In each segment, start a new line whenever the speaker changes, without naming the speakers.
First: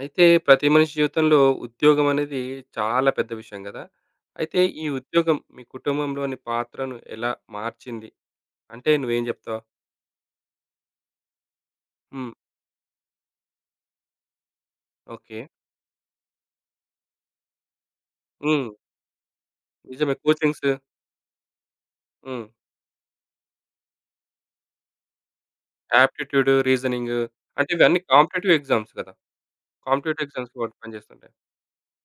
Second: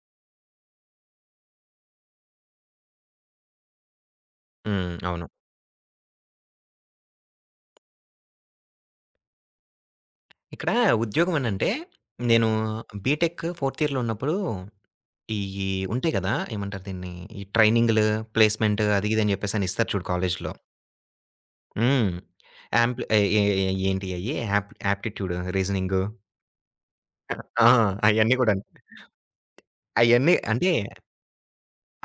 అయితే ప్రతి మనిషి జీవితంలో ఉద్యోగం అనేది చాలా పెద్ద విషయం కదా! అయితే ఈ
హ్మ్. అవును.
ఉద్యోగం మీ కుటుంబంలోని పాత్రను ఎలా మార్చింది? అంటే నువ్వేం జెప్తావు?
ఇక్కడ ఉద్యోగం అనంటే,
హ్మ్.
నేను బీటెక్ ఫోర్త్ ఇయర్‌లో ఉన్నప్పుడు,
ఓకే.
ఇయి ఉంటాయి గదా! ఏమంటారు దీన్ని? ఈ ట్రైనింగ్‌లు,
హ్మ్.
ప్లేస్‌మెంట్ అది ఇది అని చెప్పేసని ఇస్తారు చూడు
నిజమే.
కాలేజీలో.
కోచింగ్స్.
హ్మ్.
హ్మ్.
యాంప్ల్ ఏ ఏ ఏ ఏంటి అయి? యాప్టిట్యూడ్, రీజనింగు
యాప్టిట్యూడ్, రీజనింగ్
ఆ!
అంటే ఇవన్నీ
అయన్నీ
కాంపిటీటివ్
గూడాను.
ఎగ్జామ్స్ కదా! కాంపిటీటివ్
అయన్నీ
ఎగ్జామ్స్ కూడా
అంటే
పనిజేస్తుంటాయి.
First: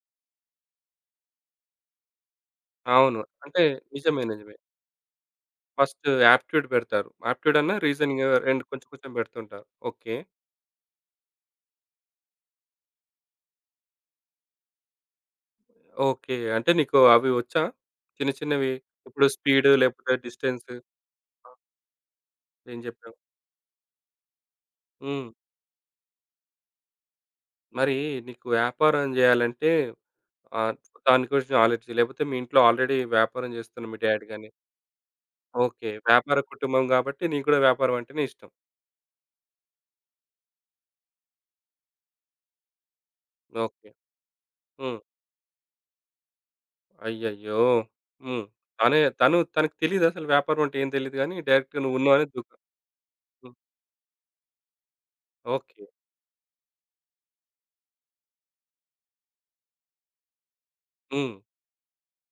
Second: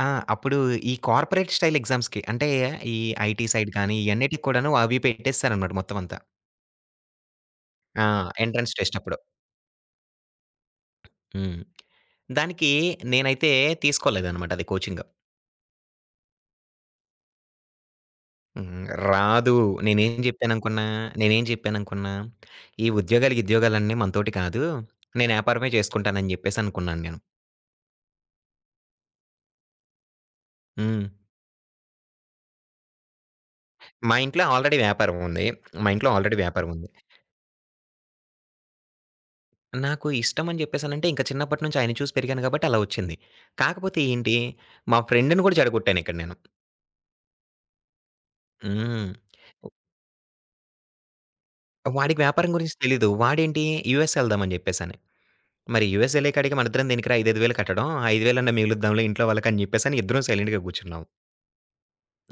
ఆ! అప్పుడు ఈ కార్పొరేట్ స్టైల్ ఎగ్జామ్స్‌కి అంటే, ఈ
అవును.
ఐటీ
అంటే
సైడ్ గాని,
నిజమే.
ఇయన్నిటికి
నిజమే.
కూడాను అవి పెట్టేస్తారనమాట మొత్తం
ఫస్ట్
అంతా.
యాప్టిట్యూడ్ పెడతారు. యాప్టిట్యూడ్ అన్నా
ఆ!
రీజనింగ్ 2
ఎంట్రన్స్
కొంచెం
టెస్ట్
కొంచెం
అప్పుడు.
పెడుతుంటారు. ఓకే.
హ్మ్. దానికి నేనైతే తీసుకోలేదనమాట అది కోచింగ్.
ఓకే. అంటే నీకు అవి వచ్చా? చిన్న చిన్నవి
హ్మ్.
ఇప్పుడు
రాదు.
స్పీడ్
నేనేం
లేకపోతే డిస్టెన్స్.
జెప్పాననుకున్నా, నేనేం జెప్పాననుకున్నా,
ఏం
ఈ
చెప్పావు?
ఉద్యోగాలు, గిద్యోగాలన్నీ మనతోటి కాదు.
హ్మ్.
నేను యాపారమే చేసుకుంటానని జెప్పేసనుకున్నాను నేను.
మరి నీకు వ్యాపారం జేయాలంటే ఆహ్,
హ్మ్.
దాని గురించి నాలెడ్జ్ లేకపోతే మీ ఇంట్లో ఆల్రెడీ వ్యాపారం జేస్తున్న మీ
మా
డ్యాడీ
ఇంట్లో
గాని.
ఆల్రెడీ వ్యాపారం ఉంది.
ఓకే.
మా ఇంట్లో
వ్యాపార
ఆల్రెడీ వ్యాపారం
కుటుంబం
ఉంది.
గాబట్టి నీకు గూడా వ్యాపారం అంటేనే ఇష్టం.
నాకు ఇష్టం అని జెప్పేసనంటే ఇంక చిన్నప్పటి నుంచి ఆయన్ని చూసి పెరిగాను గాబట్టి అలా వచ్చింది.
ఓకే.
కాకపోతే ఏంటి,
హ్మ్.
మా ఫ్రెండ్‌ని గూడా చెడగొట్టానిక్కడ నేను.
అయ్యయ్యో! హ్మ్. తనే
హ్మ్.
తను తనకు తెలీదా అసలు వ్యాపారం అంటే ఏం తెలీదు గానీ డైరెక్ట్‌గా
వాడికి
నువ్వున్నావని
వ్యాపారం
దూకా.
గురించి తెలీదు.
హ్మ్.
వాడేంటి యూఎస్ ఎళ్దామని జెప్పేసని.
ఓకే.
మరి యూఎస్ ఎళ్ళేకాడికి మనిద్దరం దేనికిరా 5, 5,000 కట్టడం. 5,000 మిగులుద్దాంలే ఇంట్లో వాళ్ళకని జెప్పేసని ఇద్దరం సైలెంట్‌గా గూర్చున్నాం.
హ్మ్.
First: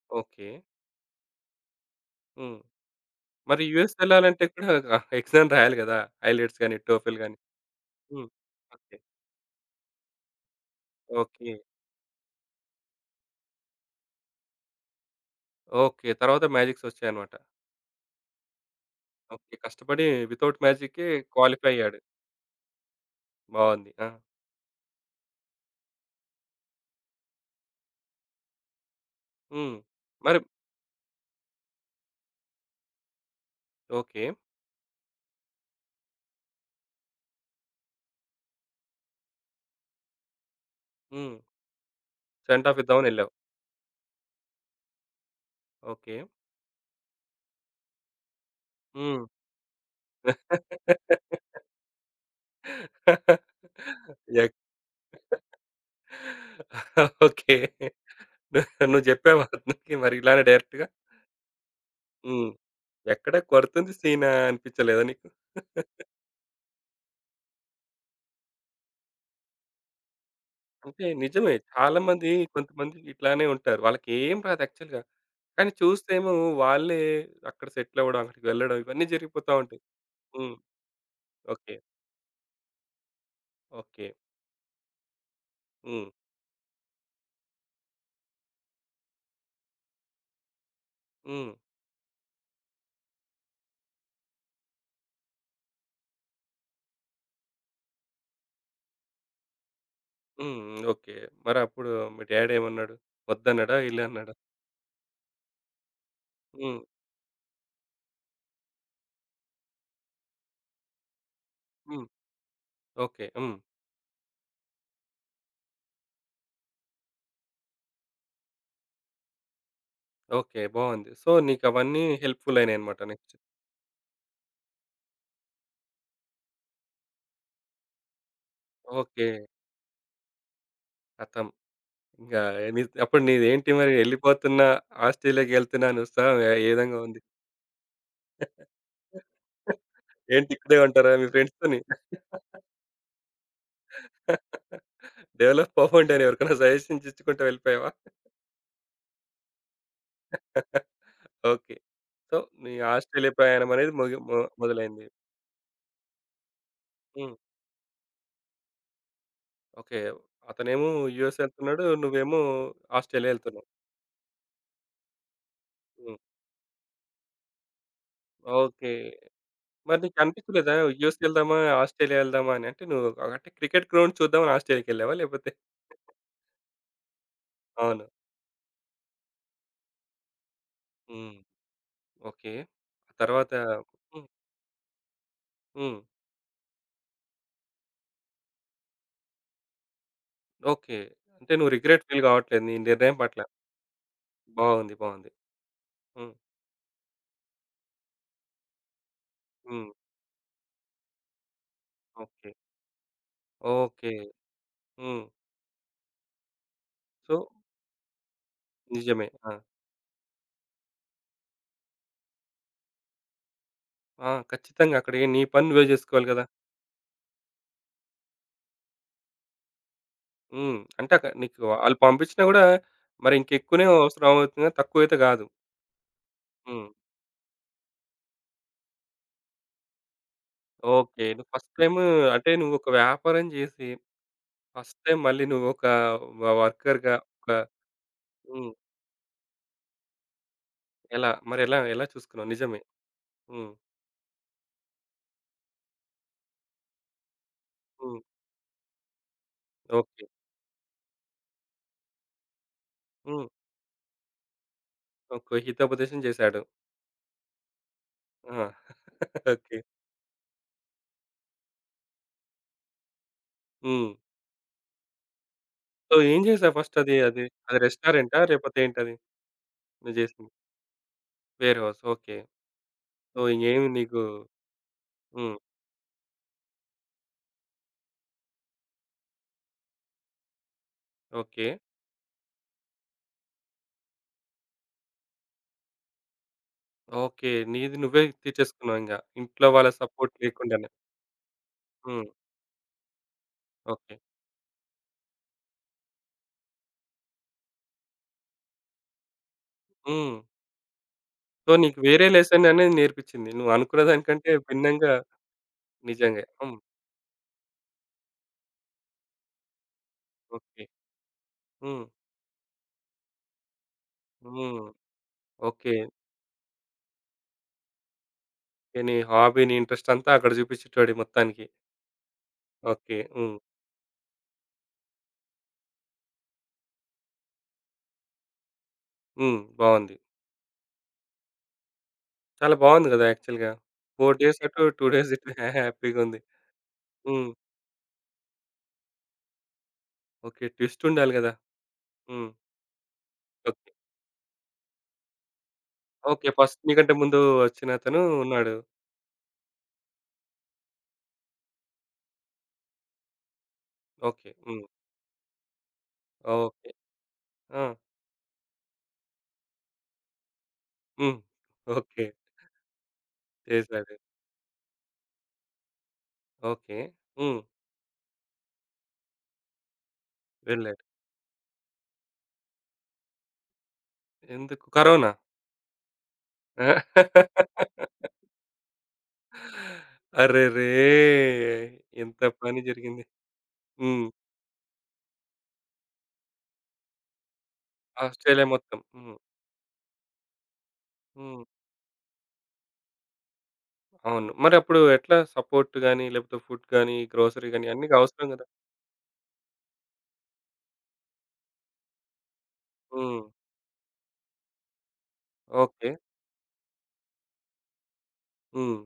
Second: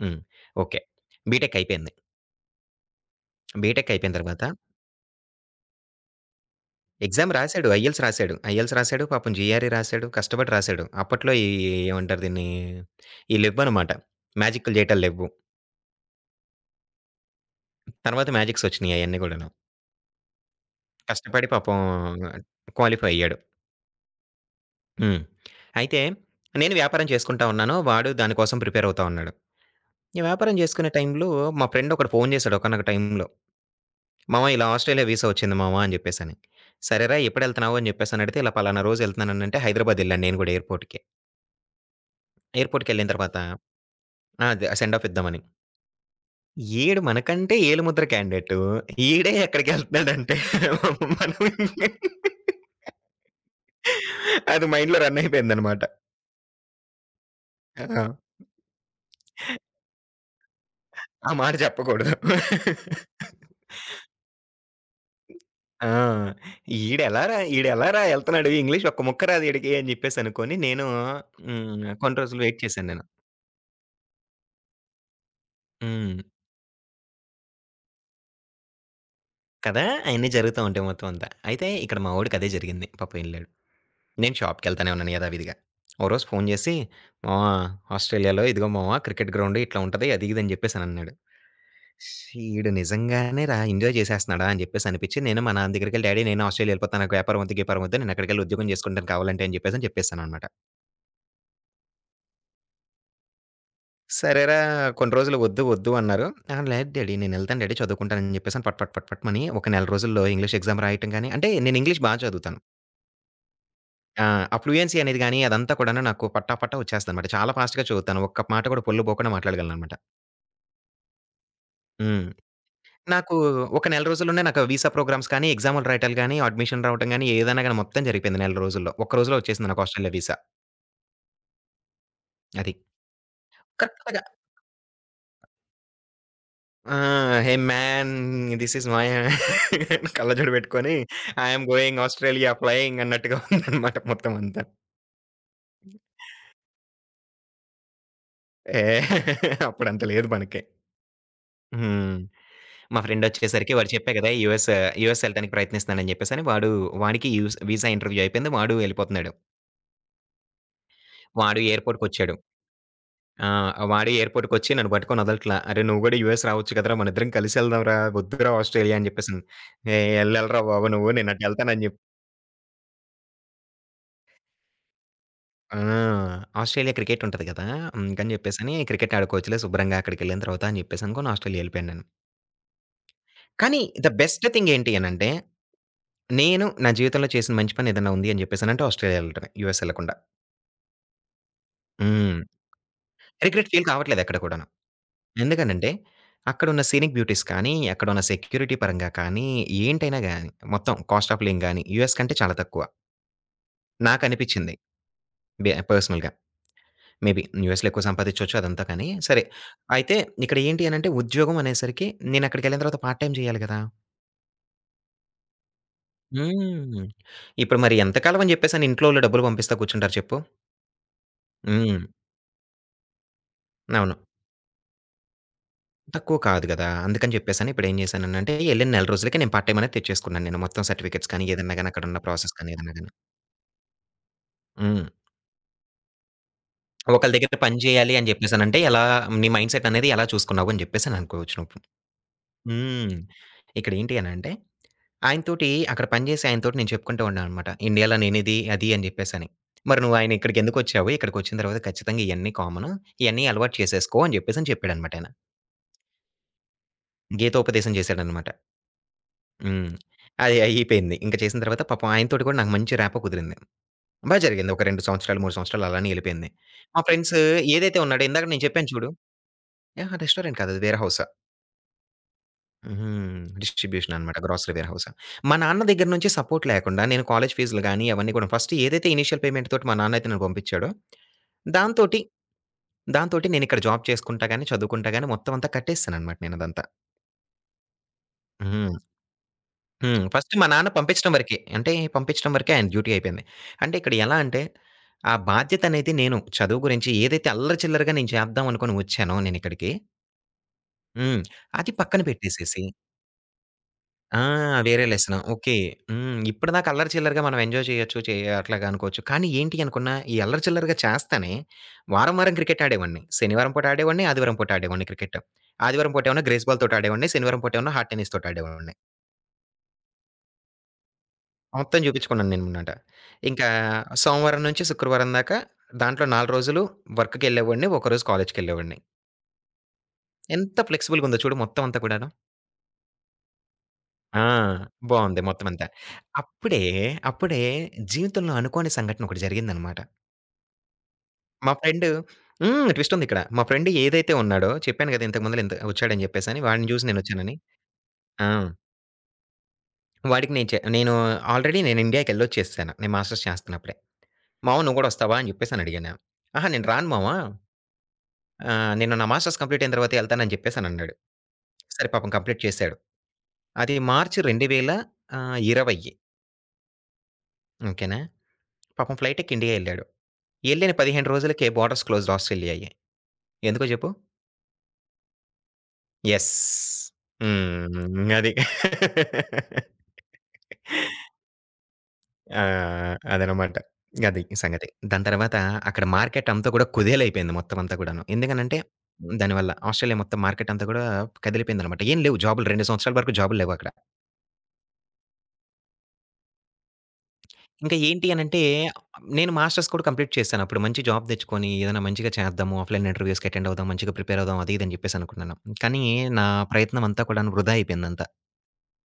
హ్మ్.
ఓకే.
ఓకే. బీటెక్ అయిపోయింది.
హ్మ్. మరి
బీటెక్
యూఎస్
అయిపోయిన తర్వాత
ఎళ్ళాలంటే కూడా ఎగ్జామ్ రాయాలి గదా! ఐలెట్స్ గాని, టోఫెల్
ఎగ్జామ్
గాని.
రాసాడు. ఐఎల్టీఎస్
హ్మ్.
రాసాడు. IELTS
okay.
రాసాడు. పాపం జీఆర్ఈ రాసాడు. కష్టపడి రాసాడు. అప్పట్లో ఈ
ఓకే.
ఏమంటారు దీన్ని? ఈ లెవ్వనమాట. మ్యాజిక్‌లు జేయటాలు లెవ్వు.
ఓకే. తర్వాత మ్యాజిక్స్ ఒచ్చాయన్నమాట.
తర్వాత మ్యాజిక్స్ ఒచ్చినియి అయన్నీ గూడాను.
ఓకే. కష్టపడి వితౌట్ మ్యాజిక్‌కే
కష్టపడి
క్వాలిఫై
పాపం
అయ్యాడు.
క్వాలిఫై అయ్యాడు.
బావుంది. ఆ!
హ్మ్. అయితే నేను వ్యాపారం చేసుకుంటా ఉన్నాను. వాడు దాని కోసం ప్రిపేర్ అవుతా ఉన్నాడు.
హ్మ్.
ఈ
మరి
వ్యాపారం జేసుకునే టైంలో మా ఫ్రెండ్ ఒకడు ఫోను జేసాడు ఒకానొక టైంలో.
ఓకే.
మామ ఇలా ఆస్ట్రేలియా వీసా వచ్చింది మామ అని చెప్పేసని. సరేరా ఎప్పుడెళ్తన్నావు అని చెప్పేసనడిగితే, ఇలా పలానా రోజు ఎళ్తన్నాననంటే, హైదరాబాదెళ్ళాను నేను గూడా ఎయిర్‌పోర్ట్‌కి.
హ్మ్. సెండ్ ఆఫ్ ఇద్దామని
ఎయిర్‌పోర్ట్‌కెళ్ళిన
ఎళ్ళావు.
తర్వాత ఆ! అదే సెండ్ ఆఫ్ ఇద్దామని.
ఓకే.
ఈడు మనకంటే ఏలుముద్ర క్యాండిడేటు.
హ్మ్.
ఈడే ఎక్కడికెళ్తున్నాడంటే మనం
ఎక్
అది మైండ్‌లో రన్ అయిపోయిందనమాట.
ఓకే.
ఆ!
నువ్వు జెప్పావా అతనికి మరి ఇలానే డైరెక్ట్‌గా?
ఆ మాట చెప్పకూడదు.
హ్మ్. ఎక్కడ కొడుతుంది సీనా అనిపించలేదా నీకు?
ఆ! ఈడెలారా ఈడెలారా ఎళ్తన్నాడు ఇంగ్లీష్ ఒక్క ముక్క రాదు ఈడికి అని జెప్పేసనుకోని నేను
అంటే నిజమే.
హ్మ్.
చాలా
కొన్ని
మంది
రోజులు వెయిట్ చేశాను
కొంతమంది
నేను.
ఇట్లానే ఉంటారు. వాళ్ళకేం రాదు యాక్చువల్‌గా. కానీ
హ్మ్.
చూస్తేమో వాళ్ళే అక్కడ సెటిల్ అవ్వడం, అక్కడికి వెళ్ళడం ఇవన్నీ జరిగిపోతా ఉంటాయి.
కదా! అయన్నీ
హ్మ్.
జరుగుతా ఉంటాయి మొత్తం అంతా. అయితే
ఓకే.
ఇక్కడ మా వోడికి అదే జరిగింది. పాపం ఎళ్ళాడు.
ఓకే.
నేను షాప్‌కెళ్తానే ఉన్నాను యథావిధిగా. ఓ
హ్మ్.
రోజు ఫోను చేసి, "మామ ఆస్ట్రేలియాలో ఇదిగో మామ క్రికెట్ గ్రౌండ్ ఇట్లా ఉంటది అది ఇది" అని చెప్పేసనన్నాడు.
హ్మ్.
ఈడు నిజంగానే రా ఎంజాయ్ చేసేస్తున్నాడా అని చెప్పేసి అనిపించి నేను మా నాన్న దగ్గరికెళ్ళి, డాడీ నేను ఆస్ట్రేలియా ఎళ్ళిపోతా. నాకు వ్యాపారం వద్దు, గీపారం వద్దు. నేను అక్కడికెళ్ళి ఉద్యోగం చేసుకుంటాను కావాలంటే అని చెప్పేసి అని చెప్పేసాననమాట.
హ్మ్. ఓకే. మరప్పుడు మీ డ్యాడేమన్నాడు? వద్దన్నాడా? ఈళ్ళన్నాడా?
సరేరా కొన్ని రోజులు వద్దు, వద్దు అన్నారు. "ఆ!
హ్మ్.
లేదు డాడీ నేను ఎళ్తాను డాడీ చదువుకుంటాను" అని చెప్పేసి అని పట్ పట్ పట్ పట్‌మని ఒక నెల రోజుల్లో ఇంగ్లీష్ ఎగ్జామ్ రాయటం గాని అంటే నేను
హ్మ్.
ఇంగ్లీష్ బా చదువుతాను.
ఓకే. హ్మ్.
ఆ! ఆ ఫ్లూయెన్సీ అనేది గాని అదంతా కూడాను నాకు పట్టా పట్టా వచ్చేస్తదనమాట. చాలా ఫాస్ట్‌గా చదువుతాను. ఒక్క మాట కూడా పొల్లు పోకుండా మాట్లాడగలననమాట.
ఓకే. బావుంది. సో, నీకవన్నీ
హ్మ్.
హెల్ప్‌ఫుల్ అయినాయన్నమాట
నాకు
నెక్స్ట్.
ఒక నెల రోజుల్లోనే నాకు వీసా ప్రోగ్రామ్స్ కానీ, ఎగ్జామ్‌లు రాయటాలు గాని, అడ్మిషన్ రావటం గాని ఏదైనా గాని మొత్తం జరిగిపోయింది నెల రోజుల్లో. ఒక్క
ఓకే.
రోజులో వచ్చేసింది నాకు ఆస్ట్రేలియా వీసా.
ఖతం. ఇంగా
అది.
నీ అప్పుడు నీదేంటి మరి
కరెక్ట్‌గా
ఎళ్ళిపోతున్నా, ఆస్ట్రేలియాకెళ్తున్నా అని ఉత్సాహం ఏ ఏ
ఆ!
విధంగా ఉంది?
Hey man this is my
ఏంటి
కళ్ళజోడు
ఇక్కడే
పెట్టుకొని
ఉంటారా మీ
ఐ యామ్
ఫ్రెండ్స్‌తోని?
గోయింగ్ ఆస్ట్రేలియా ఫ్లయింగ్ అన్నట్టుగా ఉందనమాట మొత్తం అంతా.
డెవలప్ అవ్వండి అని ఎవరికైనా సజెషన్స్ ఇచ్చుకుంటూ వెళ్ళిపోయావా?
ఏ అప్పుడు అంత లేదు మనకి.
ఓకే.
హ్మ్.
సో, నీ
మా
ఆస్ట్రేలియా
ఫ్రెండొచ్చేసరికి వాడు
ప్రయాణమనేది
చెప్పా
మొగి
కదా!
మొ
యూఎస్
మొదలైంది.
యూఎస్ ఎళ్ళటానికి ప్రయత్నిస్తున్నానని జెప్పేసని వాడు వాడికి
హ్మ్.
యూస్ వీసా ఇంటర్వ్యూ అయిపోయింది. వాడు ఎళ్ళిపోతున్నాడు.
ఓకే. అతనేమో యూఎస్
వాడు
ఎళ్తున్నాడు.
ఎయిర్‌పోర్ట్‌కొచ్చాడు.
నువ్వేమో ఆస్ట్రేలియా
ఆ!
ఎళ్తున్నావు.
వాడు ఎయిర్‌పోర్ట్‌కొచ్చి నన్ను పట్టుకొని వదలట్లా. "అరే! నువ్వు
హ్మ్.
గూడా యూఎస్ రావచ్చు కదరా! మనిద్దరం కలిసెళ్దాంరా! వద్దురా
ఓకే.
ఆస్ట్రేలియా" అని జెప్పేసని.
మరి
"ఏయ్! ఎళ్ళెళ్ళరా
నీకనిపించలేదా
బాబు నువ్వు
యూఎస్‌కి ఎళ్దామా?
నేనటెళ్తానని"
ఆస్ట్రేలియా ఎళ్దామా అని? అంటే నువ్వు అంటే క్రికెట్ గ్రౌండ్ చూద్దామని ఆస్ట్రేలియాకెళ్ళావా? లేపోతే
ఆ! ఆస్ట్రేలియా క్రికెట్ ఉంటది కదా!
అవును.
అందుకని జెప్పేసని క్రికెట్ ఆడుకోవచ్చులే శుభ్రంగా అక్కడికెళ్ళిన తర్వాత అని జెప్పేసనుకోని
హ్మ్.
ఆస్ట్రేలియా ఎళ్ళిపోయాను నేను.
ఓకే. ఆ తర్వాత
కానీ ద
హ్మ్.
బెస్ట్ థింగ్ ఏంటి అనంటే,
హ్మ్.
నేను నా జీవితంలో చేసిన మంచి పని ఏదన్నా ఉంది అని జెప్పేసనంటే ఆస్ట్రేలియా ఎళ్ళటమే యూఎస్ ఎళ్ళకుండా.
ఓకే. అంటే నువ్వు రిగ్రెట్ ఫీల్
హ్మ్.
కావట్లేదు నీ నిర్ణయం పట్ల.
రిగ్రెట్ ఫీల్ కావట్లేదెక్కడ కూడాను.
బావుంది. బావుంది.
ఎందుకనంటే,
హ్మ్.
అక్కడున్న సీనిక్ బ్యూటీస్ కానీ, అక్కడున్న సెక్యూరిటీ పరంగా కానీ,
హ్మ్.
ఏంటైనా గాని, మొత్తం కాస్ట్ ఆఫ్ లివింగ్ గాని, యూఎస్ కంటే
ఓకే.
చాలా తక్కువ.
ఓకే.
నాకనిపిచ్చింది.
హ్మ్.
బె పర్సనల్‌గా.
సో,
మేబీ యూఎస్‌లో ఎక్కువ సంపాదిచ్చొచ్చు అదంతా కానీ,
నిజమే.
సరే.
ఆ!
అయితే ఇక్కడ ఏంటి అనంటే, ఉద్యోగం అనేసరికి నేనక్కడికెళ్ళిన తర్వాత పార్ట్ టైమ్ జేయాలి గదా!
ఆ! ఖచ్చితంగా అక్కడ ఏ నీ పని నువ్వే జేసుకోవాలి గదా!
హ్మ్. ఇప్పుడు మరి ఎంతకాలం అని జెప్పేసని ఇంట్లో వాళ్ళు డబ్బులు పంపిస్తా కూర్చుంటారు చెప్పు?
హ్మ్. అంటే అక నీకు ఆళ్ళు
హ్మ్.
పంపించినా గూడా మరి ఇంకెక్కువనే
అవును.
అవసరం అవుతుంది గానీ తక్కువైతే గాదు.
తక్కువ కాదు గదా!
హ్మ్.
అందుకని జెప్పేసని ఇప్పుడేం జేశాననంటే, యెళ్ళిన నెల రోజులకే నేను పార్ట్ టైమ్ అనేది తెచ్చేసుకున్నాను నేను. మొత్తం
ఓకే.
సర్టిఫికేట్స్ కానీ,
నువ్వు ఫస్ట్
ఏదన్నా గాని
టైము
అక్కడున్న
అంటే
ప్రాసెస్ కానీ
నువ్వొక
ఏదన్నా గాని.
వ్యాపారం జేసి ఫస్ట్
హ్మ్.
టైం మళ్ళీ నువ్వొక వర్కర్‌గా
ఒకళ్ళ
ఒక
దగ్గర పని జేయాలి అని
హ్మ్.
జెప్పేసనంటే, ఎలా నీ మైండ్ సెట్ అనేది ఎలా చూసుకున్నావు అని
ఎలా
జెప్పేసననుకోవచ్చు
మరెలా
నువ్వు.
ఎలా ఎలా చూసుకున్నావు? నిజమే.
హ్మ్.
హ్మ్.
ఇక్కడేంటి అనంటే, ఆయనతోటి అక్కడ పని జేసే ఆయనతోటి నేను చెప్పుకుంటూ ఉన్నాననమాట. ఇండియాలో
హ్మ్.
నేనిది, అది అని జెప్పేసని. మరి నువ్వు
ఓకే.
ఆయన ఇక్కడికెందుకొచ్చావు? ఇక్కడికొచ్చిన తర్వాత ఖచ్చితంగా ఇయన్నీ కామను. ఇయన్నీ
హ్మ్.
అలవాటు చేసేసుకో అని జెప్పేసని చెప్పాడనమాట ఆయన.
ఓకే. హితోపదేశం జేశాడు.
గీతోపదేశం జేశాడనమాట.
ఆ! ఓకే.
హ్మ్. అది అయిపోయింది. ఇంక చేసిన తర్వాత పాపం ఆయనతోటి కూడా నాకు మంచి ర్యాపో కుదిరింది.
హ్మ్.
బా జరిగింది. ఒక 2 సంవత్సరాలు, 3 సంవత్సరాలు అలానే
సో, ఏం
ఎళ్ళిపోయింది.
జేశావు ఫస్ట్
మా
అది
ఫ్రెండ్స్
అది? అది
ఏదైతే ఉన్నాడో
రెస్టారెంటా?
ఇందాక నేను
లేపోతే
చెప్పాను చూడు.
ఏంటది? నువ్వు
అహా!
జేసింది?
రెస్టారెంట్ కాదు అది warehouse.
Warehouse. Okay.
హుహు.
సో, ఏమి
డిస్ట్రిబ్యూషన్
నీకు
అనమాట. Grocery warehouse. మా
హ్మ్.
నాన్న దగ్గర నుంచి సపోర్ట్ లేకుండా నేను కాలేజ్ ఫీజులు గాని అవన్నీ కూడా ఫస్ట్ ఏదైతే ఇనీషియల్ పేమెంట్ తోటి మా నాన్న అయితే నన్ను పంపించాడో
ఓకే.
దాంతోటి, దాంతోటి నేనిక్కడ జాబ్ చేసుకుంటా గాని, చదువుకుంటా గాని మొత్తం అంతా కట్టేసాననమాట నేనదంతా.
ఓకే. నీది నువ్వే
హ్మ్.
తీర్చేసుకున్నావింక. ఇంట్లో వాళ్ళ
హ్మ్.
సపోర్ట్
ఫస్ట్ మా
లేకుండానే.
నాన్న పంపించడం వరకే. అంటే
హ్మ్.
పంపించడం వరకే ఆయన డ్యూటీ అయిపోయింది. అంటే ఇక్కడ
ఓకే.
ఎలా అంటే, ఆ బాధ్యత అనేది నేను చదువు గురించి ఏదైతే అల్లరి చిల్లరగా నేను చేద్దాం అనుకోని వచ్చానో నేనిక్కడికి
హ్మ్.
హ్మ్.
సో,
అది
నీకు
పక్కన
వేరే లెసన్
పెట్టేసేసి
అనేది నేర్పించింది. నువ్వు అనుకున్న
ఆ!
దానికంటే
వేరే
భిన్నంగా
లెసన్. ఓకే. హ్మ్.
నిజంగా. హ్మ్.
ఇప్పటిదాకా అల్లరి చిల్లరగా మనం ఎంజాయ్ చేయొచ్చు. అట్లాగా అనుకోవచ్చు. కానీ ఏంటి అనుకున్నా, ఈ అల్లరి
ఓకే.
చిల్లరగా చేస్తానే
హ్మ్.
వారం, వారం క్రికెట్ ఆడేవాడిని. శనివారం పూట ఆడేవాడిని, ఆదివారం పూట
హ్మ్.
ఆడేవాడిని క్రికెట్.
ఓకే.
ఆదివారం పూట ఏమన్నా గ్రేస్ బాల్ తోటి ఆడేవాడిని. శనివారం పూట ఏమన్నా హార్డ్ టెన్నిస్ తోటి ఆడేవాడిని.
ఓకే. నీ హాబీ, నీ ఇంట్రెస్ట్ అంతా అక్కడ చూపించేటోడివి మొత్తానికి.
మొత్తం చూపించుకున్నాను నేను ముందట.
ఓకే. హ్మ్.
ఇంకా సోమవారం నుంచి శుక్రవారం దాకా దాంట్లో 4 రోజులు వర్క్‌కెళ్ళేవాడిని. ఒకరోజు కాలేజ్‌కెళ్ళేవాడిని.
హ్మ్. బావుంది.
ఎంత ఫ్లెక్సిబుల్‌గా ఉందో చూడు మొత్తం అంతా కూడాను.
చాలా బావుంది గదా! యాక్చువల్‌గా. 4
ఆ!
డేస్ అటు, 2 డేస్ ఇటు
బావుంది మొత్తం అంతా.
హ్యాపీగుంది.
అప్పుడే,
హ్మ్.
అప్పుడే జీవితంలో అనుకోని సంఘటన ఒకటి జరిగిందనమాట.
ఓకే. ట్విస్ట్ ఉండాలి గదా!
మా ఫ్రెండు
హ్మ్.
హ్మ్. ట్విస్ట్ ఉందిక్కడ. మా ఫ్రెండ్
ఓకే.
ఏదైతే ఉన్నాడో చెప్పాను కదా! ఇంతకు ముందల ఇంత వచ్చాడని
ఓకే.
చెప్పేసని.
ఫస్ట్
వాడిని చూసి
నీకంటే ముందు
నేనొచ్చానని.
వచ్చినతను
ఆ!
ఉన్నాడు.
వాడికి నేను నేను ఆల్రెడీ నేను ఇండియాకెళ్ళొచ్చేసాను. నేను మాస్టర్స్ చేస్తున్నప్పుడే.
ఓకే.
"మామ
హ్మ్.
నువ్వు కూడా వస్తావా?" అని చెప్పేసని అడిగాను. "అహా! నేను
ఓకే.
రాను మామ"
ఆ!
ఆ! నేను నా మాస్టర్స్ కంప్లీట్ అయిన తర్వాతే ఎళ్తానని జెప్పేసనన్నాడు.
హ్మ్.
సరే
ఓకే.
పాపం కంప్లీట్ చేశాడు. అది
చేశాడు.
March 2020
okay. హ్మ్.
ఓకేనా? పాపం ఫ్లైట్ ఎక్కి ఇండియా ఎళ్ళాడు. ఎళ్ళిన
వెళ్ళాడు.
15 రోజులకే బోర్డర్స్ క్లోజ్డ్ ఆస్ట్రేలియాయి. ఎందుకో జెప్పు?
ఎందుకు? కరోనా.
యెస్.
ఆ!
హ్మ్. అది.
అరెరే! ఎంత
ఆ!
పని జరిగింది.
అదనమాట.
హ్మ్.
అది సంగతి. దాని తర్వాత అక్కడ మార్కెట్ అంతా గూడా కుదేలైపోయింది మొత్తం అంతా గూడాను.
ఆస్ట్రేలియా
ఎందుకనంటే
మొత్తం. హ్మ్.
దానివల్ల ఆస్ట్రేలియా మొత్తం మార్కెట్ అంతా గూడా
హ్మ్.
కదిలిపోయిందనమాట. ఏం లేవు జాబులు 2 సంవత్సరాల వరకు జాబులు లేవక్కడ.
అవును. మరప్పుడు ఎట్లా సపోర్ట్ గాని, లేకపోతే ఫుడ్ గాని, గ్రోసరీ గాని
ఇంకా
అన్నీ
ఏంటి
అవసరం
అనంటే,
గదా!
నేను మాస్టర్స్ కూడా కంప్లీట్ చేశాను. అప్పుడు మంచి జాబ్ తెచ్చుకొని, ఏదైనా మంచిగా చేద్దాము. ఆఫ్‌లైన్
హ్మ్.
ఇంటర్వ్యూస్‌కి అటెండ్ అవుదాం. మంచిగా ప్రిపేర్ అవుదాం. అది ఇది అని చెప్పేసి అనుకున్నాను. కానీ
ఓకే.
నా ప్రయత్నం అంతా కూడాను వృధా అయిపోయిందంతా.
హ్మ్.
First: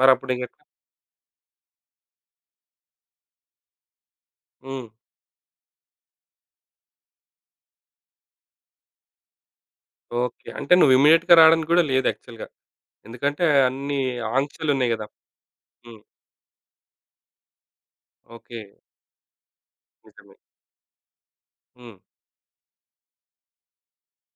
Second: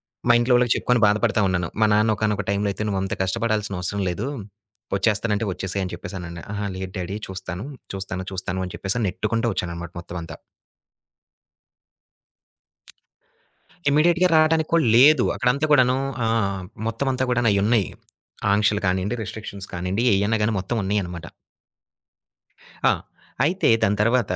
మరప్పుడు
మా ఇంట్లో
ఇంకెట్లా?
వాళ్ళకి చెప్పుకొని బాధపడతా ఉన్నాను. మా నాన్న ఒకానొక టైంలో అయితే, "నువ్వంత కష్టపడాల్సిన అవసరం లేదు.
హ్మ్.
వచ్చేస్తానంటే వచ్చేసేయి" అని చెప్పేసనన్నా. "అహా! లేదు డ్యాడీ చూస్తాను. చూస్తాను. చూస్తాను" అని చెప్పేసి నెట్టుకుంటూ వచ్చాననమాట మొత్తం అంతా.
ఓకే. అంటే నువ్వు ఇమ్మీడియేట్‌గా రావడానికి గూడా లేదు యాక్చువల్‌గా. ఎందుకంటే అన్ని
ఇమ్మీడియేట్‌గా రావడానికి కూడా
ఆంక్షలున్నాయి గదా!
లేదు. అక్కడంతా కూడాను
హ్మ్.
ఆ! మొత్తం అంతా కూడాను అయ్యున్నాయి.
ఓకే.
ఆంక్షలు కానియండి, రిస్ట్రిక్షన్స్ కానియండి,
నిజమే.
ఏయన్నా గాని మొత్తం ఉన్నాయనమాట.
హ్మ్.
ఆ! అయితే దాని తర్వాత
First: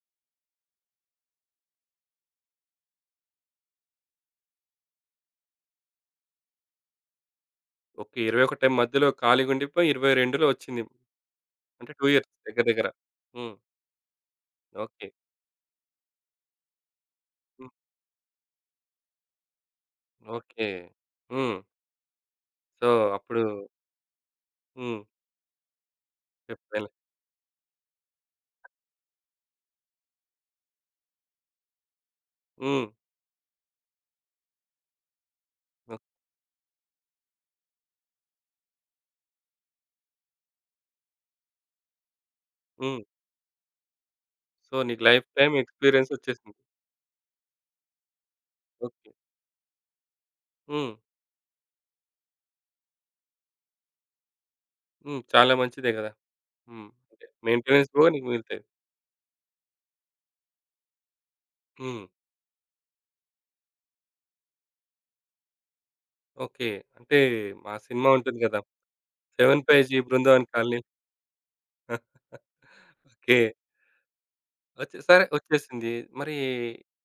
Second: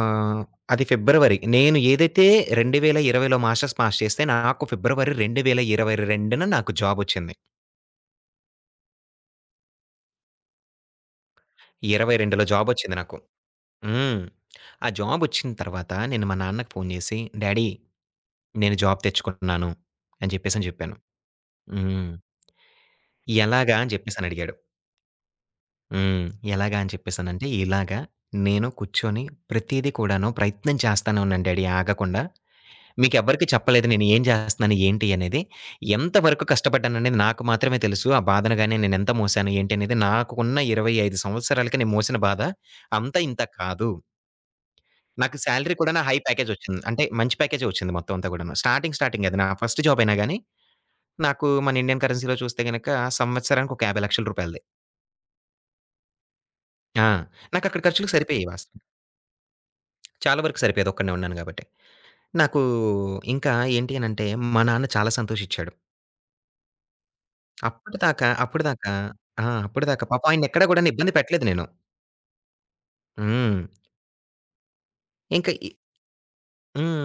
ఆహ్, అది ఫిబ్రవరి నేను ఏదైతే 2020లో మాస్టర్స్ పాస్ చేస్తే నాకు ఫిబ్రవరి 2022న నాకు జాబొచ్చింది.
ఓకే. 21 మధ్యలో ఖాళీగుండిపోయి 22లో వచ్చింది. అంటే 2 ఇయర్స్
22లో
దగ్గర దగ్గర.
జాబొచ్చింది నాకు.
హ్మ్.
హ్మ్. ఆ
ఓకే.
జాబొచ్చిన తర్వాత నేను మా నాన్నకి ఫోను చేసి, "డాడీ
హ్మ్.
నేను జాబ్ తెచ్చుకుంటున్నాను" అని
ఓకే.
చెప్పేసని చెప్పాను.
హ్మ్.
హ్మ్.
సో, అప్పుడు
"ఎలాగా?" అని చెప్పేసని అడిగాడు.
హ్మ్.
హ్మ్. "ఎలాగా?"
చెప్పాలి.
అని చెప్పేసనంటే, "ఇలాగా నేను కూర్చొని ప్రతీదీ కూడాను ప్రయత్నం చేస్తానే ఉన్నాను డాడీ ఆగకుండా.
హ్మ్.
మీకెవ్వరికీ చెప్పలేదు నేను ఏం చేస్తున్నాను, ఏంటి అనేది.
ఓహ్!
ఎంత వరకు కష్టపడ్డాననేది నాకు మాత్రమే తెలుసు. ఆ బాధను గాని నేనెంత మోసాను, ఏంటి అనేది నాకు ఉన్న 25 సంవత్సరాలకి నేను మోసిన బాధ
హ్మ్.
అంతా ఇంత కాదు.
సో, నీకు లైఫ్
నాకు
టైమ్
సాలరీ కూడాను
ఎక్స్‌పీరియన్స్
హై
వచ్చేసింది.
ప్యాకేజొచ్చింది. అంటే మంచి ప్యాకేజే వచ్చింది మొత్తం అంతా గూడాను. Starting,
okay.
స్టార్టింగ్ అది నా ఫస్ట్ జాబ్ అయినా గాని,
హ్మ్.
నాకు మన ఇండియన్ కరెన్సీలో చూస్తే గనక సంవత్సరానికి ఒక రూ. 50,00,000
హ్మ్. చాలా మంచిదే గదా! హ్మ్.
ఆ!
అంటే
నాకక్కడ
మెయింటెనెన్స్ కూడా
ఖర్చులకు
నీకు
సరిపోయేవి
మిగులుతాయి.
వాస్తవంగా. చాలా వరకు సరిపోయేది ఒక్కడినే ఉన్నాను గాబట్టి.
హ్మ్.
నాకు ఇంకా ఏంటి అనంటే, మా నాన్న చాలా సంతోషిచ్చాడు.
ఓకే. అంటే ఆ సినిమా
అప్పటిదాకా,
ఉంటుంది గదా!
అప్పటిదాకా ఆ!
'సెవెన్ పైజీ
అప్పటిదాకా పాపం
బృందావన్
ఆయన్నెక్కడ
కాలనీ'.
గూడాను ఇబ్బంది పెట్టలేదు నేను.
ఓకే.
హ్మ్.
వచ్చే సరే
ఇంక ఈ
వచ్చేసింది. మరి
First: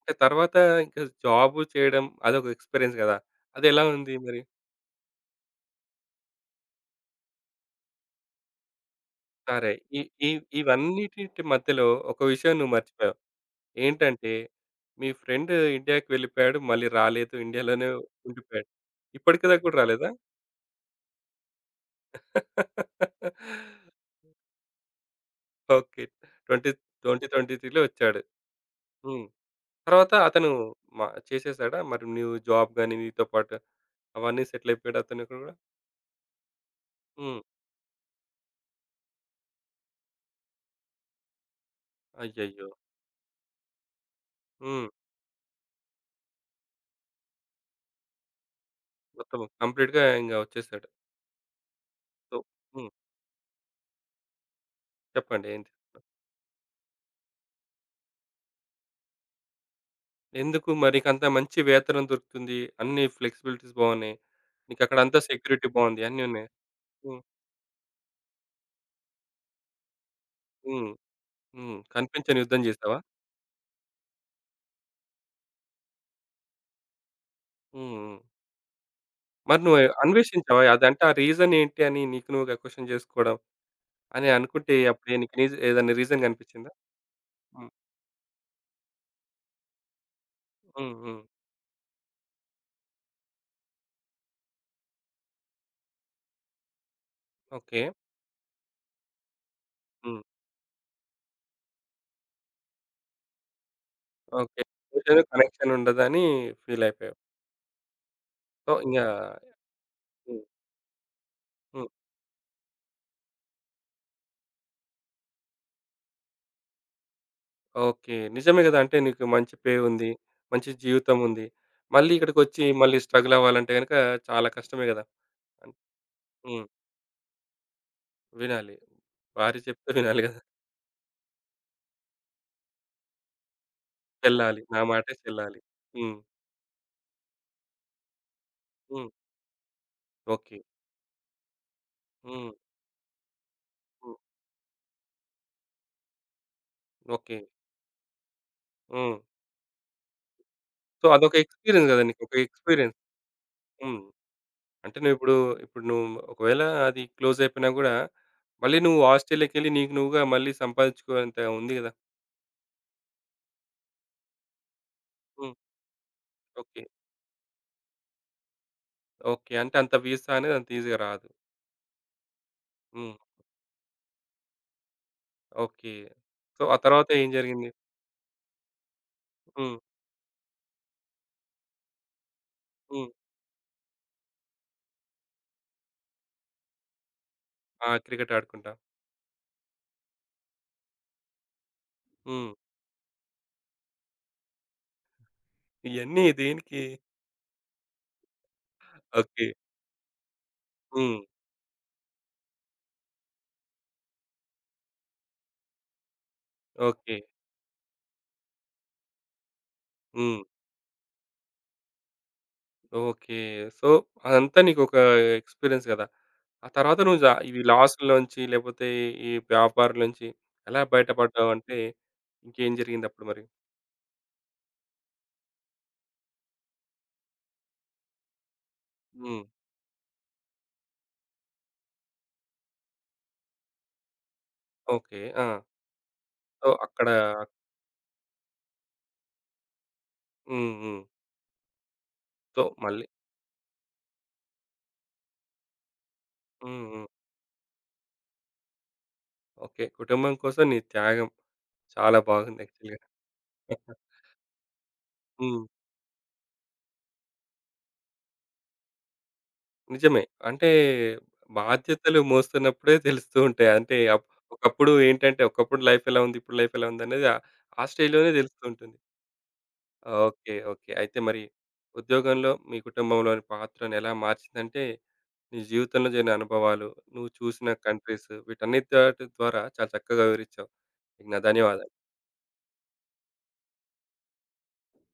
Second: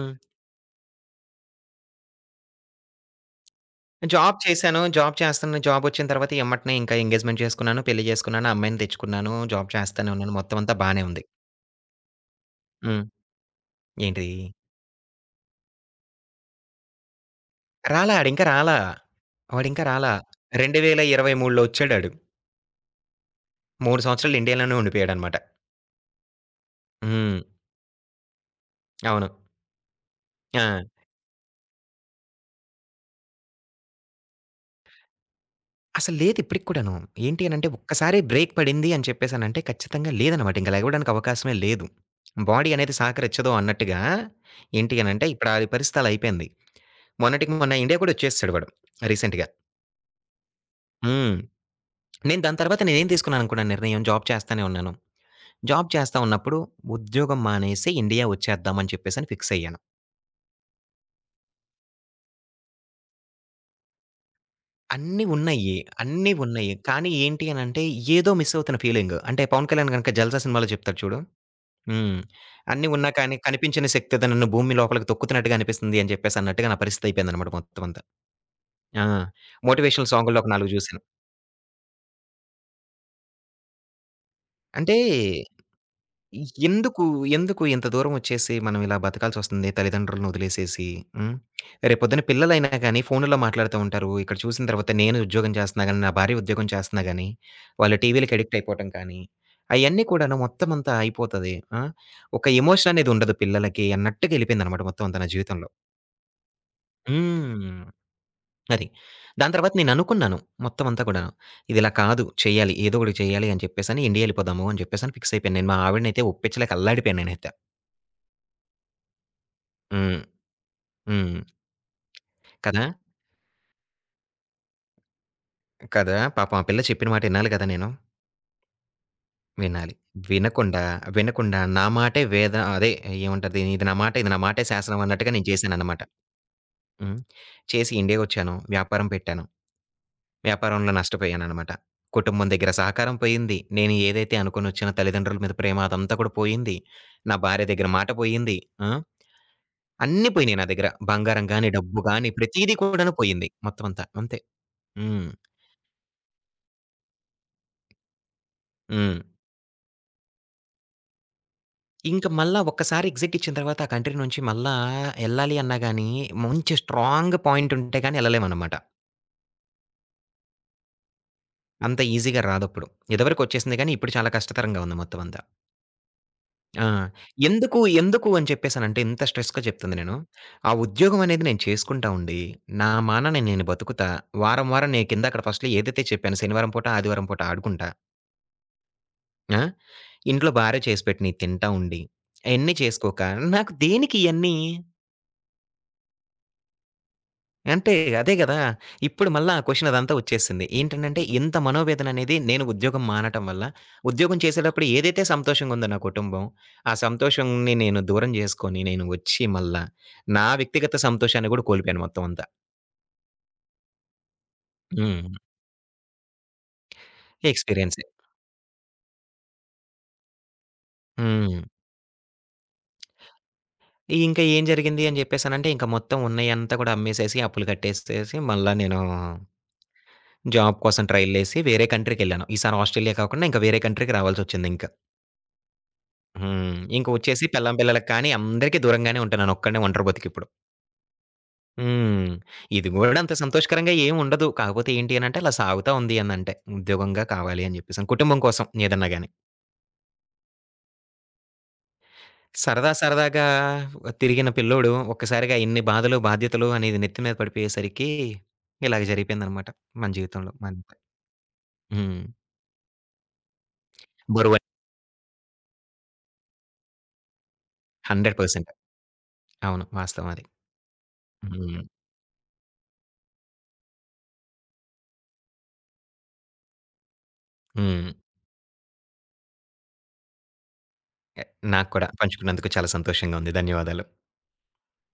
ఇంక తర్వాత ఇంకా జాబ్ చేయడం అదొక ఎక్స్‌పీరియన్స్ గదా! అదెలా ఉంది
జాబ్
మరి?
చేశాను. జాబ్ చేస్తున్న జాబొచ్చిన తర్వాత ఎమ్మటనే ఇంకా ఎంగేజ్‌మెంట్ చేసుకున్నాను, పెళ్లి చేసుకున్నాను, అమ్మాయిని తెచ్చుకున్నాను,
సరే.
జాబ్
ఈ
చేస్తానే
ఈ
ఉన్నాను. మొత్తం అంతా బానే ఉంది.
ఇవన్నిటిటి మధ్యలో ఒక విషయం నువ్వు
హ్మ్.
మర్చిపోయావు.
ఏంటిది?
ఏంటంటే మీ ఫ్రెండ్ ఇండియాకి వెళ్ళిపోయాడు. మళ్ళీ రాలేదు. ఇండియాలోనే
రాలా ఆడింకా
ఉండిపోయాడు.
రాలా.
ఇప్పటికి దాకా గూడా
వాడింకా
రాలేదా?
రాలా. 2023లో ఒచ్చాడాడు. 3 సంవత్సరాలు ఇండియాలోనే ఉండిపోయాడనమాట.
ఓకే. 20,
హ్మ్.
2023లో వచ్చాడు. హ్మ్.
అవును.
తర్వాత అతను
ఆ!
మ చేసేసాడా? మరి నువ్వు జాబ్ గాని నీతో పాటు అవన్నీ సెటిల్ అయిపోయాడా అతను ఇక్కడ కూడా?
అసలు లేదు ఇప్పటికి కూడాను.
హ్మ్.
ఏంటి అనంటే ఒక్కసారి బ్రేక్ పడింది అని చెప్పేసనంటే ఖచ్చితంగా లేదనమాట. ఇంక లెగవడానికి అవకాశమే లేదు.
అయ్యయ్యో!
బాడీ అనేది సహకరించదు అన్నట్టుగా
హ్మ్.
ఏంటి అనంటే ఇప్పుడు ఆడి పరిస్థితి అలా అయిపోయింది. మొన్నటికి మొన్న ఇండియా కూడా వచ్చేసాడు వాడు
మొత్తం
రీసెంట్‌గా.
కంప్లీట్‌గా ఇంగ వచ్చేసాడు.
హ్మ్.
సో
నేను దాని తర్వాత
హ్మ్.
నేనేం తీసుకున్నాను అనుకున్నాను నిర్ణయం జాబ్ చేస్తానే ఉన్నాను.
చెప్పండి ఏంటి?
జాబ్ చేస్తా ఉన్నప్పుడు ఉద్యోగం మానేసి ఇండియా వచ్చేద్దాం అని చెప్పేసని ఫిక్స్ అయ్యాను.
ఎందుకు మరి నీకంత మంచి వేతనం దొరుకుతుంది. అన్ని ఫ్లెక్సిబిలిటీస్ బాగున్నాయి. నీకక్కడ అంతా
అన్నీ
సెక్యూరిటీ
ఉన్నాయి.
బాగుంది. అన్నీ
అన్నీ
ఉన్నాయి.
ఉన్నాయి. కానీ
హ్మ్.
ఏంటి అనంటే ఏదో మిస్ అవుతున్న ఫీలింగ్. అంటే పవన్ కళ్యాణ్ గనక 'జల్సా' సినిమాలో
హ్మ్.
చెప్తాడు చూడు.
హ్మ్.
హ్మ్.
కనిపించని యుద్ధం
అన్నీ
చేసావా?
ఉన్నా కానీ కనిపించిన శక్తేదో నన్ను భూమి లోపలికి తొక్కుతున్నట్టుగా అనిపిస్తుంది అని చెప్పేసి అన్నట్టుగా నా పరిస్థితి అయిపోయిందన్నమాట మొత్తం
హ్మ్.
అంతా.
హ్మ్.
ఆ!
మరి నువ్వు
మోటివేషనల్ సాంగుల్లో ఒక
అన్వేషించావా?
4 చూసాను.
అదంటే ఆ రీజన్ ఏంటి అని నీకు నువ్వుగా క్వెషన్ చేసుకోవడం అని అనుకుంటే
అంటే
అప్పుడు నీకు ఏదైనా రీజన్ కనిపించిందా?
ఎందుకు, ఎందుకు
హ్మ్.
ఇంత దూరం వచ్చేసి మనం ఇలా బతకాల్సొస్తుంది తల్లిదండ్రులను వదిలేసేసి.
హ్మ్. హ్మ్.
హ్మ్. రేపొద్దున పిల్లలైనా గానీ ఫోనుల్లో మాట్లాడుతూ ఉంటారు. ఇక్కడ చూసిన తర్వాత నేను ఉద్యోగం చేస్తున్నా గానీ, నా భార్య ఉద్యోగం చేస్తున్నా గానీ,
ఓకే.
వాళ్ళు టీవీలకి అడిక్ట్ అయిపోవటం కానీ, అయన్నీ
హ్మ్.
కూడాను మొత్తం అంతా అయిపోతది. ఆ! ఒక ఎమోషన్ అనేది ఉండదు పిల్లలకి అన్నట్టుగా
ఓకే.
ఎళ్ళిపోయిందన్నమాట మొత్తం అంతా
ఎమోషన్
నా జీవితంలో.
కనెక్షన్ ఉండదని ఫీల్ అయిపోయావు.
హ్మ్.
సో
అది.
ఇంగా
దాని తర్వాత నేననుకున్నాను
హ్మ్.
మొత్తం అంతా కూడాను. ఇదిలా
హ్మ్.
కాదు చేయాలి. ఏదో ఒకటి చేయాలి అని చెప్పేసని ఇండియా ఎళ్ళిపోదాము అని చెప్పేసని ఫిక్స్ అయిపోయాను. నేను మా ఆవిడనైతే ఒప్పించలేక అల్లాడిపోయాను నేనైతే.
ఓకే. నిజమే గదా! అంటే నీకు మంచి పే ఉంది.
హ్మ్.
మంచి జీవితం
హ్మ్.
ఉంది. మళ్ళీ ఇక్కడికొచ్చి
కదా!
మళ్ళీ స్ట్రగుల్ అవ్వాలంటే గనక చాలా కష్టమే గదా! అన్
కదా! పాపం ఆ
హ్మ్.
పిల్ల చెప్పిన మాట ఇనాలి కదా నేను.
వినాలి. భార్య చెప్తే
వినాలి.
వినాలి గదా!
వినకుండా, వినకుండా నా మాటే అదే ఏమంటారు దీన్ని? ఇది నా మాట, ఇది నా
చెల్లాలి.
మాటే
నా
శాసనం
మాటే
అన్నట్టుగా నేను
చెల్లాలి.
చేశానన్నమాట.
హ్మ్.
హ్మ్. చేసి ఇండియాకొచ్చాను. వ్యాపారం
హ్మ్.
పెట్టాను.
ఓకే.
వ్యాపారంలో నష్టపోయాననమాట. కుటుంబం
హ్మ్.
దగ్గర సహకారం పోయింది. నేను
హ్మ్.
ఏదైతే అనుకోనొచ్చిన తల్లిదండ్రుల మీద ప్రేమ అదంతా కూడా పోయింది. నా
ఓకే.
భార్య దగ్గర మాట పోయింది. ఆ!
హ్మ్.
అన్నీ పోయినాయి నా దగ్గర.
సో, అదొక
బంగారం గాని,
ఎక్స్‌పీరియన్స్
డబ్బు
గదా!
గాని
నీకొక
ప్రతీదీ
ఎక్స్‌పీరియన్స్.
కూడాను పోయింది. మొత్తం
హ్మ్.
అంతా. అంతే.
అంటే
హ్మ్.
నువ్విప్పుడు, ఇప్పుడు ఇప్పుడు నువ్వు ఒకవేళ అది క్లోజ్ అయిపోయినా గూడా, మళ్ళీ నువ్వు
హ్మ్.
ఆస్ట్రేలియాకెళ్ళి నీకు నువ్వుగా మళ్ళీ సంపాదించుకోనంత ఉంది గదా!
ఇంక మళ్ళా ఒక్కసారి ఎగ్జిట్ ఇచ్చిన తర్వాత ఆ కంట్రీ నుంచి మళ్ళా
హ్మ్.
ఎళ్ళాలి అన్నా గాని, మంచి
ఓకే.
స్ట్రాంగ్ పాయింట్ ఉంటే గాని ఎళ్ళలేమనమాట.
ఓకే. అంటే అంత వీసా అనేది అంత ఈజీగా రాదు.
అంత ఈజీగా రాదప్పుడు.
హ్మ్.
ఇదివరకు వచ్చేసింది గానీ, ఇప్పుడు చాలా కష్టతరంగా ఉంది మొత్తం అంతా.
ఓకే. సో, ఆ
ఆ!
తర్వాత ఏం జరిగింది?
ఎందుకు, ఎందుకు అని చెప్పేసనంటే ఇంత స్ట్రెస్‌గా
హ్మ్.
చెప్తుంది నేను. ఆ ఉద్యోగం అనేది నేను చేసుకుంటా ఉండి, నా
హ్మ్.
మానాన నేను బతుకుతా. వారం, వారం నేను కిందక్కడ ఫస్ట్‌లో ఏదైతే చెప్పానో శనివారం పూట, ఆదివారం పూట
ఆ!
ఆడుకుంటా.
క్రికెట్ ఆడుకుంటా.
ఆ! ఇంట్లో భార్య చేసి పెట్టినయి తింటా ఉండి,
హ్మ్.
అయన్నీ చేసుకోక నాకు దేనికి ఇయన్నీ?
ఇయన్నీ దేనికి?
అంటే అదే గదా! ఇప్పుడు
ఓకే.
మళ్ళా ఆ క్వెషన్ అదంతా వచ్చేసింది.
హ్మ్.
ఏంటనంటే ఇంత మనోవేదన అనేది నేను ఉద్యోగం మానటం వల్ల, ఉద్యోగం చేసేటప్పుడు ఏదైతే సంతోషంగుందో నా కుటుంబం, ఆ
ఓకే.
సంతోషంని నేను దూరం జేసుకొని నేను వచ్చి మళ్ళా
హ్మ్.
నా వ్యక్తిగత సంతోషాన్ని గూడా కోల్పోయాను మొత్తం అంతా.
ఓకే. సో, అదంతా నీకొక
హ్మ్.
ఎక్స్‌పీరియన్స్ గదా! ఆ తర్వాత నువ్వు ఇవి
ఎక్స్‌పీరియన్సే.
లాస్‌ల్లోంచి లేపోతే ఈ వ్యాపారం నుంచి ఎలా
హ్మ్.
బయటపడ్డావంటే ఇంకేం జరిగిందప్పుడు మరి?
ఇంకా ఏం జరిగింది అని జెప్పేసనంటే ఇంక మొత్తం ఉన్నయంతా గూడా అమ్మేసేసి, అప్పులు కట్టేసేసి మళ్ళా నేను
హ్మ్.
జాబ్ కోసం ట్రైలేసి వేరే కంట్రీకెళ్ళాను. ఈసారి ఆస్ట్రేలియా కాకుండా ఇంకా వేరే కంట్రీకి రావాల్సొచ్చిందింక.
ఓకే. ఆ! సో,
హ్మ్.
అక్కడ
ఇంకొచ్చేసి పెళ్ళాం, పిల్లలకి కానీ అందరికీ దూరంగానే ఉంటా నేనొక్కడినే ఒంటరి బతుకిప్పుడు.
హ్మ్. హ్మ్.
హ్మ్.
సో,
ఇది
మళ్ళీ
గూడా అంత సంతోషకరంగా ఏముండదు. కాకపోతే ఏంటి అనంటే అలా సాగుతా ఉంది అనంటే.
హ్మ్. హ్మ్.
ఉద్యోగంగా కావాలి అని జెప్పేసని. కుటుంబం కోసం ఏదన్నా గాని.
ఓకే. కుటుంబం కోసం నీ త్యాగం చాలా బాగుంది
సరదా
యాక్చువల్‌గా.
సరదాగా తిరిగిన పిల్లోడు ఒక్కసారిగా
హ్మ్.
ఇన్ని బాధలు, బాధ్యతలు అనేది నెత్తి మీద పడిపోయేసరికి ఇలాగ జరిగిపోయిందనమాట మన
నిజమే.
జీవితంలో.
అంటే
అంతే.
బాధ్యతలు
హ్మ్.
మోస్తున్నప్పుడే తెలుస్తూ ఉంటాయి. అంటే
బరువని
ఒకప్పుడు ఏంటంటే, ఒకప్పుడు లైఫ్ ఎలా ఉంది? ఇప్పుడు లైఫ్ ఎలా ఉందనేది ఆ ఆ స్టేజ్‌లోనే తెలుస్తూ
100%
ఉంటుంది.
అవును. వాస్తవం అది.
ఓకే. ఓకే. అయితే మరి
హ్మ్.
ఉద్యోగంలో మీ కుటుంబంలోని పాత్రను ఎలా మార్చిందంటే, నీ జీవితంలో జరిగిన అనుభవాలు, నువ్వు చూసిన
హ్మ్.
కంట్రీస్ వీటన్నిటి ద్వారా చాలా చక్కగా వివరించావు. నీకు నా
నాకు
ధన్యవాదాలు.
కూడా పంచుకున్నందుకు చాలా సంతోషంగా ఉంది. ధన్యవాదాలు.